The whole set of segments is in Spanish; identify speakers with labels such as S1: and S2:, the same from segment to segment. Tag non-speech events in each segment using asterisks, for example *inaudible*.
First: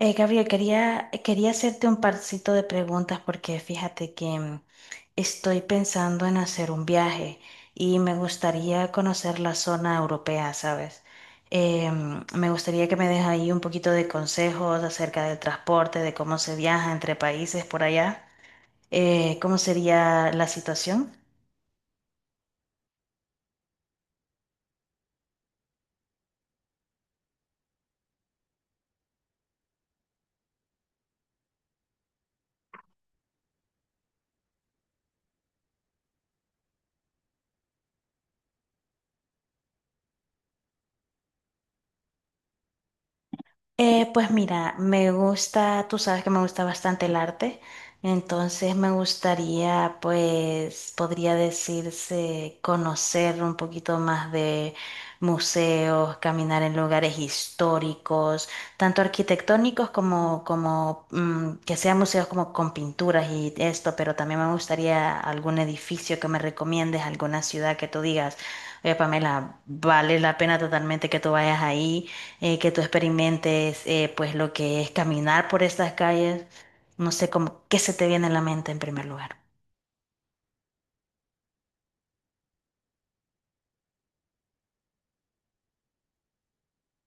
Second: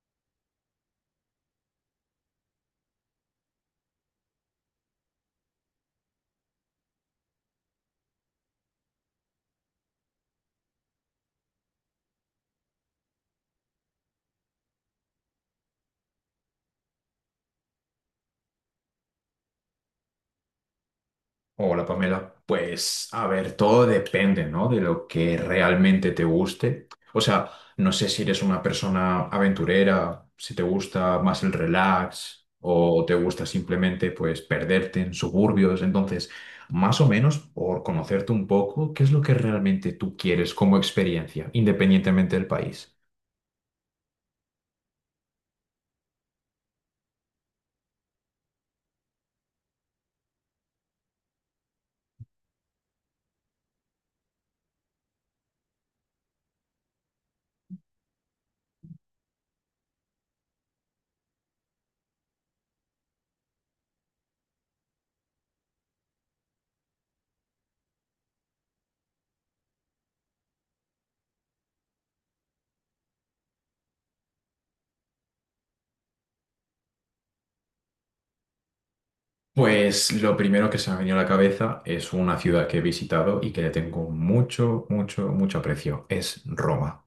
S1: Gabriel, quería hacerte un parcito de preguntas porque fíjate que estoy pensando en hacer un viaje y me gustaría conocer la zona europea, ¿sabes? Me gustaría que me des ahí un poquito de consejos acerca del transporte, de cómo se viaja entre países por allá. ¿Cómo sería la situación?
S2: Hola Pamela, pues a ver, todo depende, ¿no? De lo que realmente te guste. O sea, no sé si eres una persona aventurera, si te gusta más el relax o te gusta simplemente pues perderte en suburbios. Entonces, más o menos por conocerte un poco, ¿qué es lo que realmente tú quieres como experiencia, independientemente del país?
S1: Pues mira, me gusta, tú sabes que me gusta bastante el arte, entonces me gustaría, pues, podría decirse, conocer un poquito más de museos, caminar en lugares históricos, tanto arquitectónicos como, como que sean museos como con pinturas y esto, pero también me gustaría algún edificio que me recomiendes, alguna ciudad que tú digas, oye, Pamela, vale la pena totalmente que tú vayas ahí que tú experimentes pues lo que es caminar por estas calles, no sé cómo, qué se te viene a la mente en primer lugar.
S2: Pues lo primero que se me ha venido a la cabeza es una ciudad que he visitado y que le tengo mucho, mucho, mucho aprecio. Es Roma.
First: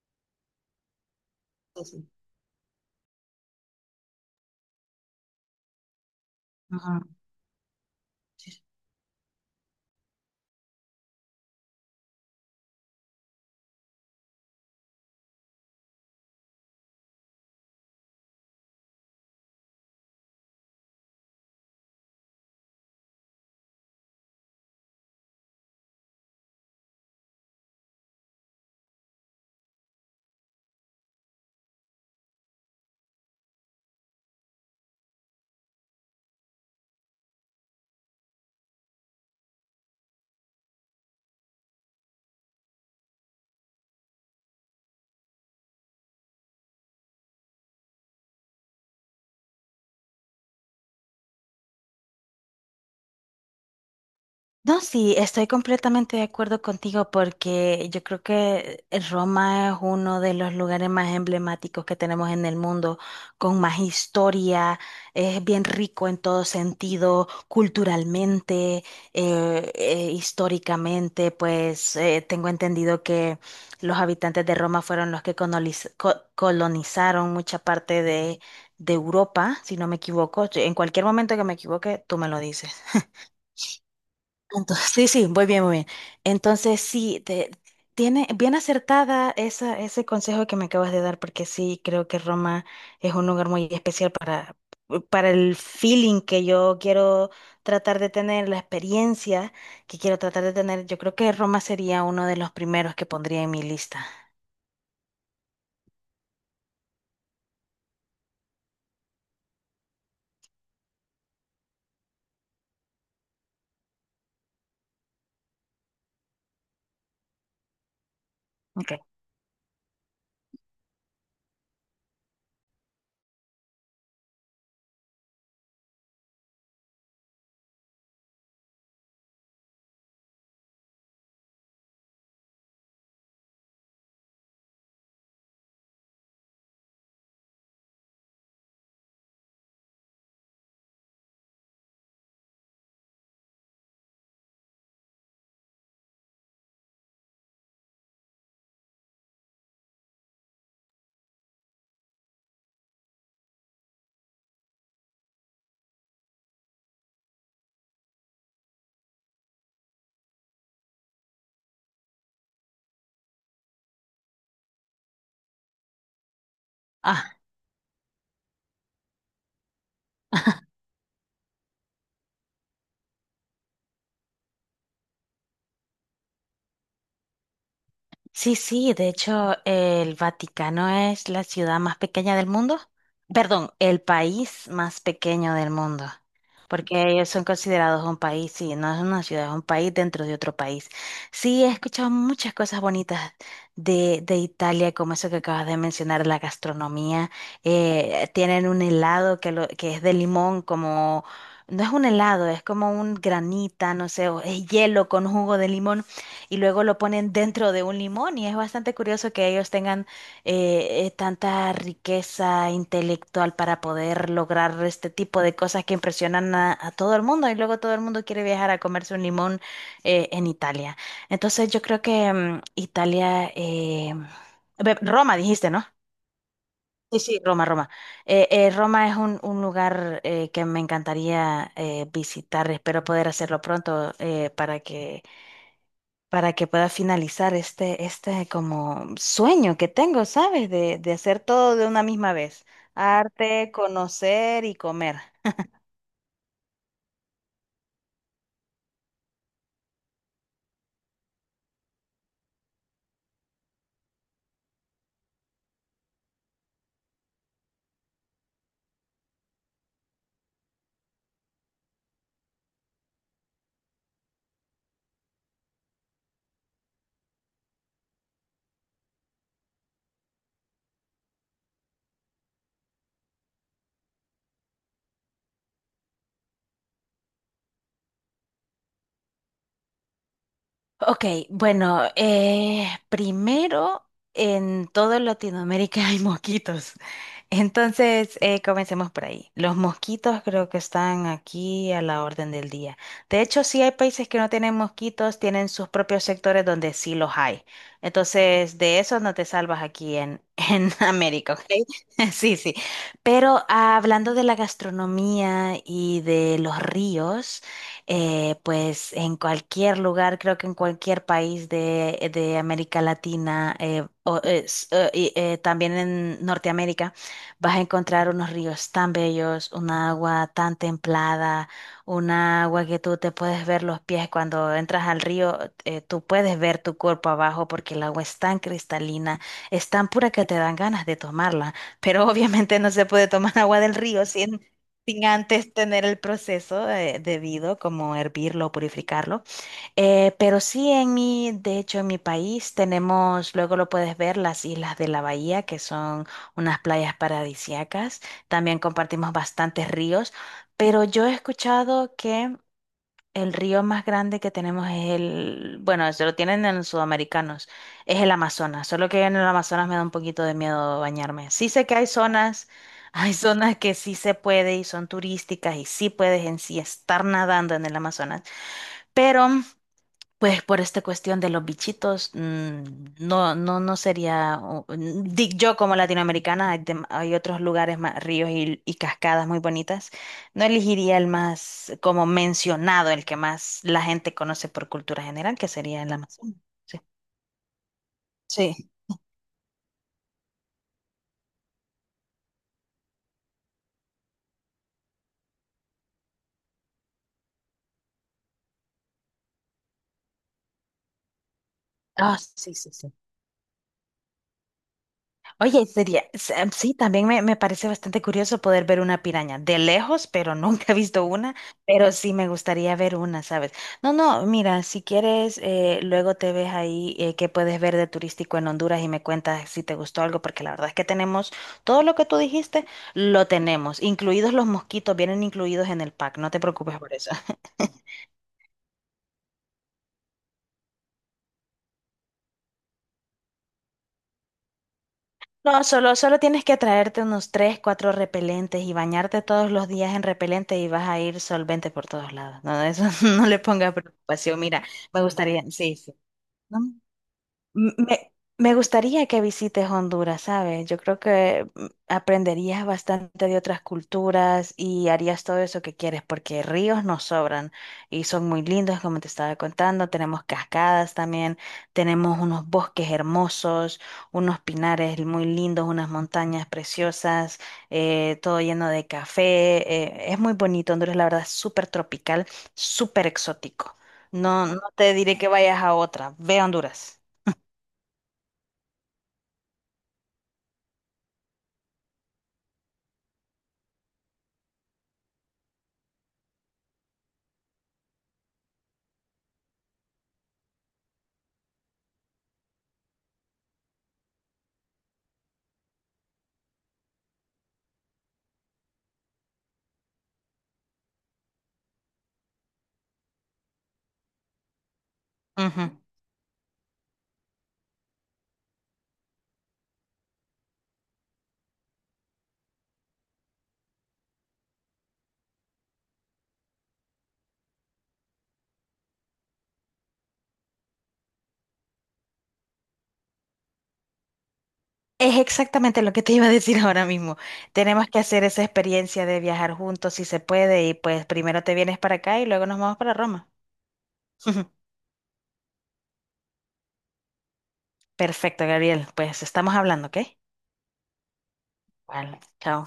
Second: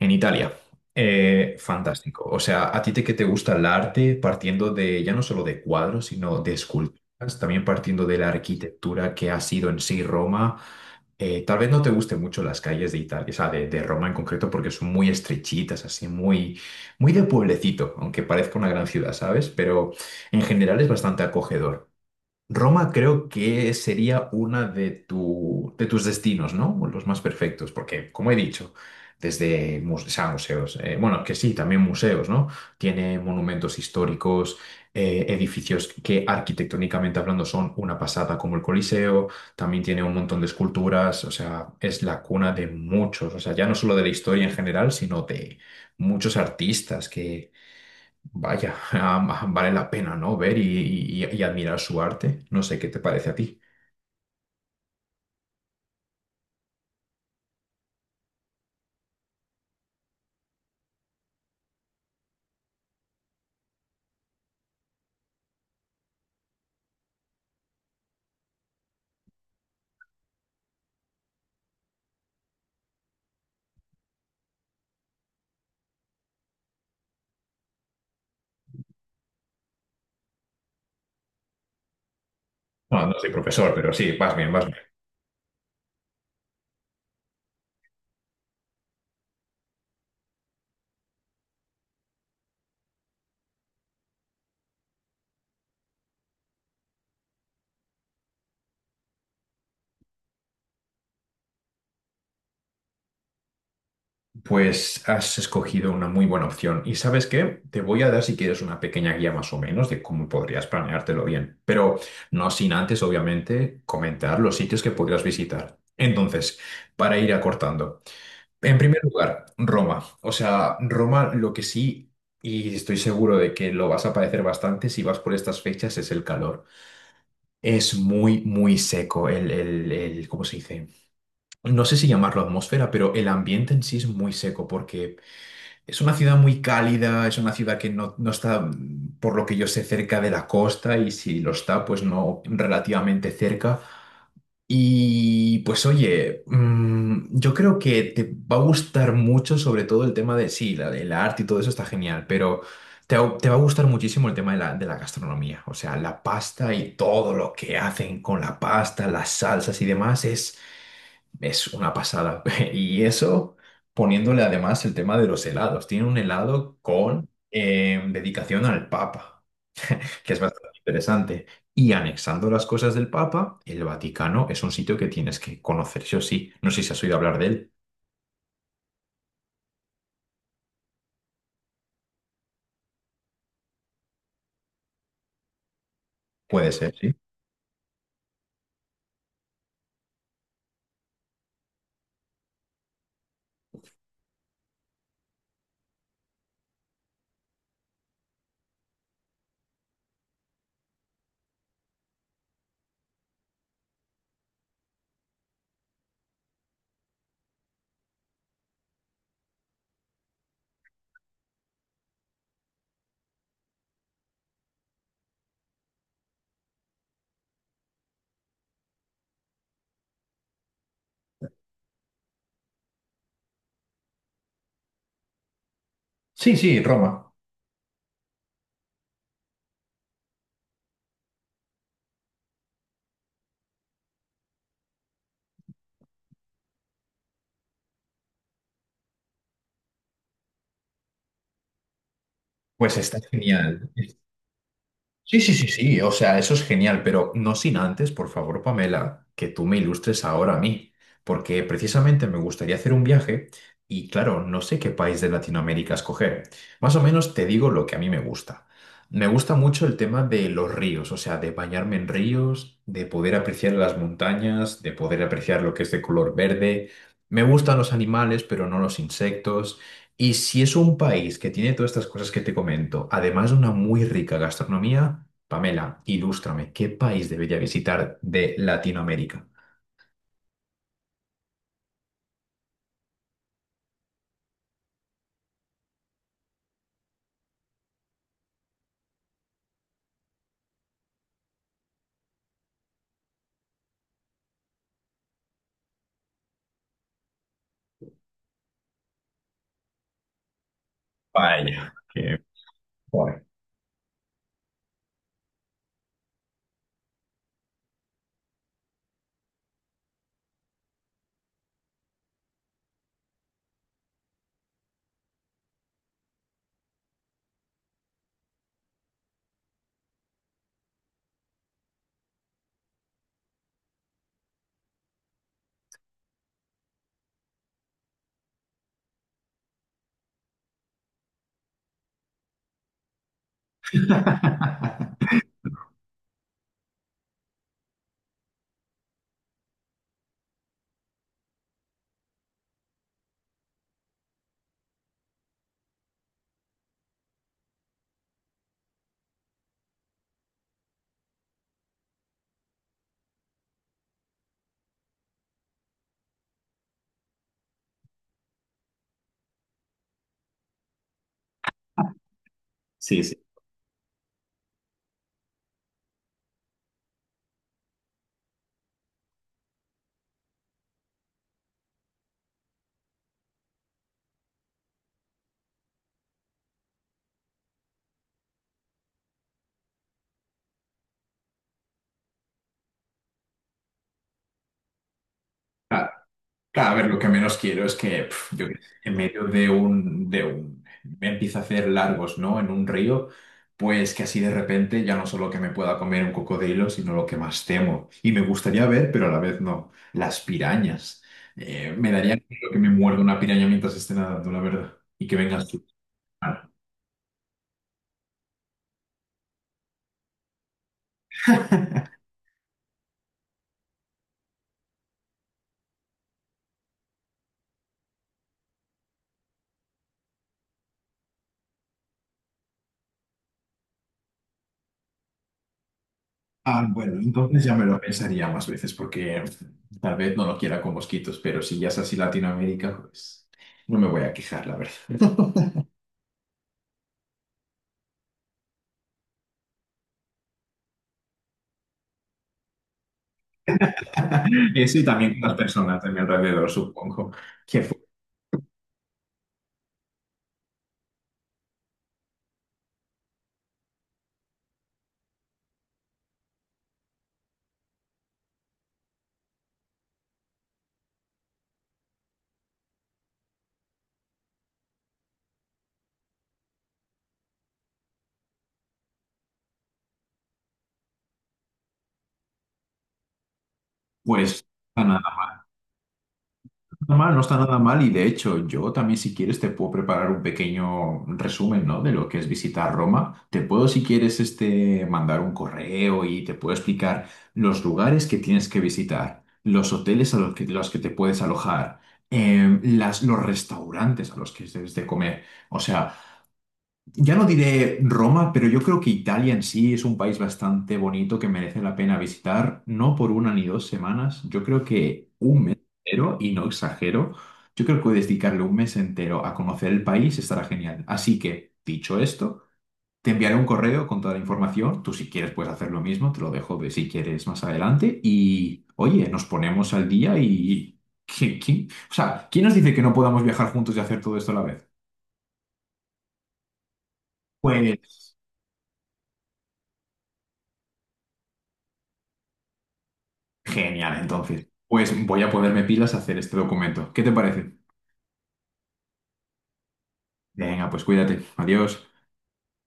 S2: En Italia.
S1: Sí, sí.
S2: Fantástico. O sea, a ti te, que te gusta el arte, partiendo de ya no solo de cuadros, sino de
S1: Ujú.
S2: esculturas, también partiendo de la arquitectura que ha sido en sí Roma. Tal vez no te gusten mucho las calles de Italia, o sea, de Roma en concreto, porque son muy estrechitas, así muy, muy de pueblecito, aunque parezca una gran ciudad, ¿sabes? Pero en general es bastante acogedor. Roma creo que sería una de, de tus destinos, ¿no? Los más perfectos, porque, como he dicho, desde o sea, museos, bueno, que sí, también museos, ¿no? Tiene monumentos históricos, edificios que arquitectónicamente hablando son una pasada, como el Coliseo, también tiene un montón de esculturas, o sea, es la cuna de muchos, o sea, ya no solo de la historia en general, sino de muchos artistas que vaya, *laughs* vale la pena, ¿no? Ver y, y admirar su arte. No sé qué te parece a ti.
S1: No, sí, estoy completamente de acuerdo contigo porque yo creo que Roma es uno de los lugares más emblemáticos que tenemos en el mundo, con más historia, es bien rico en todo sentido, culturalmente, históricamente, pues tengo entendido que los habitantes de Roma fueron los que colonizaron mucha parte de Europa, si no me equivoco. En cualquier momento que me equivoque, tú me lo dices.
S2: Bueno, no soy profesor, pero sí, vas bien, vas bien.
S1: Entonces, sí, sí, muy bien, muy bien. Entonces, sí, tiene bien acertada esa, ese consejo que me acabas de dar, porque sí, creo que Roma es un lugar muy especial para el feeling que yo quiero tratar de tener, la experiencia que quiero tratar de tener. Yo creo que Roma sería uno de los primeros que pondría en mi lista.
S2: Pues has escogido una muy buena opción. ¿Y sabes qué? Te voy a dar, si quieres, una pequeña guía más o menos de cómo podrías planeártelo bien. Pero no sin antes, obviamente, comentar los sitios que podrías visitar. Entonces, para ir acortando. En
S1: Ok.
S2: primer lugar, Roma. O sea, Roma lo que sí, y estoy seguro de que lo vas a padecer bastante si vas por estas fechas, es el calor. Es muy, muy seco ¿cómo se dice? No sé si llamarlo atmósfera, pero el ambiente en sí es muy seco porque es una ciudad muy cálida, es una ciudad que no, no está, por lo que yo sé, cerca de la costa y si lo está, pues no relativamente cerca. Y pues oye, yo creo que te va a gustar mucho, sobre todo el tema de, sí, la, el arte y todo eso está genial, pero te va a gustar muchísimo el tema de de la gastronomía, o sea, la pasta y todo lo que hacen con la pasta, las salsas y demás es una pasada. *laughs* Y eso poniéndole además el tema de los helados. Tiene un helado con dedicación al Papa que es bastante interesante. Y anexando las cosas del Papa, el Vaticano es un sitio que tienes que conocer, sí o sí. No sé si has oído hablar de él.
S1: Sí, sí, de hecho, el Vaticano es la ciudad más pequeña del mundo. Perdón, el país más pequeño del mundo,
S2: Puede ser,
S1: porque
S2: sí.
S1: ellos son considerados un país, sí, no es una ciudad, es un país dentro de otro país. Sí, he escuchado muchas cosas bonitas de Italia, como eso que acabas de mencionar, la gastronomía. Tienen un helado que, lo, que es de limón, como, no es un helado, es como un granita, no sé, o es hielo con jugo de limón y luego lo ponen dentro de un limón y es bastante curioso que ellos tengan tanta riqueza intelectual para poder lograr este tipo de cosas que impresionan a todo el mundo y luego todo el mundo quiere viajar a comerse un limón en Italia. Entonces yo creo que Italia, Roma dijiste, ¿no?
S2: Sí, sí, Roma.
S1: Sí, sí, Roma, Roma. Roma es un lugar que me encantaría visitar. Espero poder hacerlo pronto para que pueda finalizar este, este como sueño que tengo, ¿sabes? De hacer todo de una misma vez,
S2: Pues está
S1: arte,
S2: genial.
S1: conocer y comer.
S2: Sí, sí, sí, sí, o sea, eso es genial, pero no sin antes, por favor, Pamela, que tú me ilustres ahora a mí, porque precisamente me gustaría hacer un viaje y claro, no sé qué país de Latinoamérica escoger. Más o menos te digo lo que a mí me gusta. Me gusta mucho el tema de los ríos, o sea, de bañarme en ríos, de poder apreciar las montañas, de poder apreciar lo que es de color verde. Me gustan los animales, pero no los insectos. Y si es un país que tiene todas estas cosas que te comento, además de una muy rica gastronomía, Pamela, ilústrame, ¿qué país debería visitar de Latinoamérica?
S1: Ok, bueno, primero en toda Latinoamérica hay mosquitos. *laughs* Entonces, comencemos por ahí. Los mosquitos creo que están aquí a la orden del día. De hecho, sí hay países que no tienen mosquitos, tienen sus propios sectores donde sí los hay. Entonces, de eso no te salvas aquí en *laughs* América, ¿ok?
S2: Vaya,
S1: *laughs*
S2: que-
S1: Sí, sí.
S2: Joder.
S1: Pero ah, hablando de la gastronomía y de los ríos pues en cualquier lugar, creo que en cualquier país de América Latina, también en Norteamérica, vas a encontrar unos ríos tan bellos, una agua tan templada, una agua que tú te puedes ver los pies cuando entras al río, tú puedes ver tu cuerpo abajo porque el agua es tan cristalina, es tan pura que te dan ganas de tomarla, pero *laughs* obviamente no se puede tomar agua del río sin antes tener el proceso debido, como hervirlo o purificarlo. Pero sí, en mi, de hecho, en mi país tenemos, luego lo puedes ver, las Islas de la Bahía, que son unas playas paradisíacas. También compartimos bastantes ríos, pero yo he escuchado que el río más grande que tenemos es el, bueno, eso lo tienen en los sudamericanos, es el Amazonas, solo que en el Amazonas me da un poquito de miedo bañarme. Sí sé que hay zonas, *laughs*
S2: Sí,
S1: hay
S2: sí.
S1: zonas que sí se puede y son turísticas y sí puedes en sí estar nadando en el Amazonas, pero pues por esta cuestión de los bichitos, no, no, no sería, yo como latinoamericana, hay, hay otros lugares más, ríos y cascadas muy bonitas, no elegiría el más, como mencionado, el que más la gente conoce por cultura general, que sería el Amazonas.
S2: Claro, a
S1: Sí.
S2: ver, lo que menos quiero es que pf, yo qué sé,
S1: Sí.
S2: en medio de un, me empieza a hacer largos, ¿no? En un río, pues que así de repente ya no solo que me pueda comer un cocodrilo, sino lo que más temo. Y me gustaría ver, pero a la vez no, las pirañas. Me daría
S1: Ah,
S2: miedo
S1: sí,
S2: que me
S1: sí, sí.
S2: muerda una piraña mientras esté nadando, la verdad, y que vengas tú.
S1: Oye, sería,
S2: Ah,
S1: sí, también me parece bastante curioso poder ver una piraña de lejos, pero *laughs* nunca he visto una, pero
S2: *laughs*
S1: sí me gustaría ver una, ¿sabes? No, no, mira, si quieres, luego te ves ahí qué puedes ver de turístico en Honduras y me cuentas si te gustó algo, porque la verdad es que tenemos todo lo que tú dijiste, lo tenemos, incluidos los mosquitos, vienen incluidos en el pack, no te
S2: ah,
S1: preocupes por
S2: bueno,
S1: eso.
S2: entonces ya me lo pensaría más veces, porque pf, tal vez no lo quiera con mosquitos, pero si ya es así Latinoamérica, pues no me voy a quejar, la verdad.
S1: No, solo, solo tienes que traerte unos tres, cuatro repelentes y bañarte todos los días en repelente y vas a ir solvente por todos lados. No, eso *laughs* no le ponga preocupación.
S2: *laughs*
S1: Mira,
S2: Eso y
S1: me
S2: también con las
S1: gustaría, sí,
S2: personas de
S1: sí.
S2: mi alrededor,
S1: No,
S2: supongo. Que fu-
S1: me, me gustaría que visites Honduras, ¿sabes? Yo creo que aprenderías bastante de otras culturas y harías todo eso que quieres, porque ríos nos sobran y son muy lindos, como te estaba contando. Tenemos cascadas también, tenemos unos bosques hermosos, unos pinares muy lindos, unas montañas preciosas, todo lleno de café. Es muy bonito, Honduras, la verdad, es súper tropical, súper exótico.
S2: pues
S1: No, no
S2: no está
S1: te diré que
S2: nada
S1: vayas a otra. Ve a Honduras.
S2: mal, no está nada mal. Y de hecho, yo también, si quieres, te puedo preparar un pequeño resumen, ¿no? De lo que es visitar Roma. Te puedo, si quieres, este, mandar un correo y te puedo explicar los lugares que tienes que visitar, los hoteles a los que te puedes alojar, las, los restaurantes a los que debes de comer. O sea. Ya no diré Roma, pero yo creo que Italia en sí es un país bastante bonito que merece la pena visitar, no por una ni dos semanas, yo creo que un mes
S1: Ujú.
S2: entero, y no exagero, yo creo que puedes dedicarle un mes entero a conocer el país, estará genial. Así que, dicho esto, te enviaré un correo con toda la información, tú si quieres puedes hacer lo mismo, te lo dejo de si quieres más adelante, y oye, nos ponemos al día y... O sea, ¿quién nos dice que no podamos viajar juntos y hacer todo esto a la vez?
S1: Es exactamente lo que te iba a decir ahora mismo. Tenemos que
S2: Pues...
S1: hacer esa experiencia de viajar juntos si se puede y pues primero te vienes para acá y luego nos vamos para Roma.
S2: Genial, entonces.
S1: *laughs*
S2: Pues voy a ponerme pilas a hacer este documento. ¿Qué te parece?
S1: Perfecto, Gabriel. Pues estamos hablando, ¿ok?
S2: Venga, pues cuídate. Adiós.
S1: Vale, chao.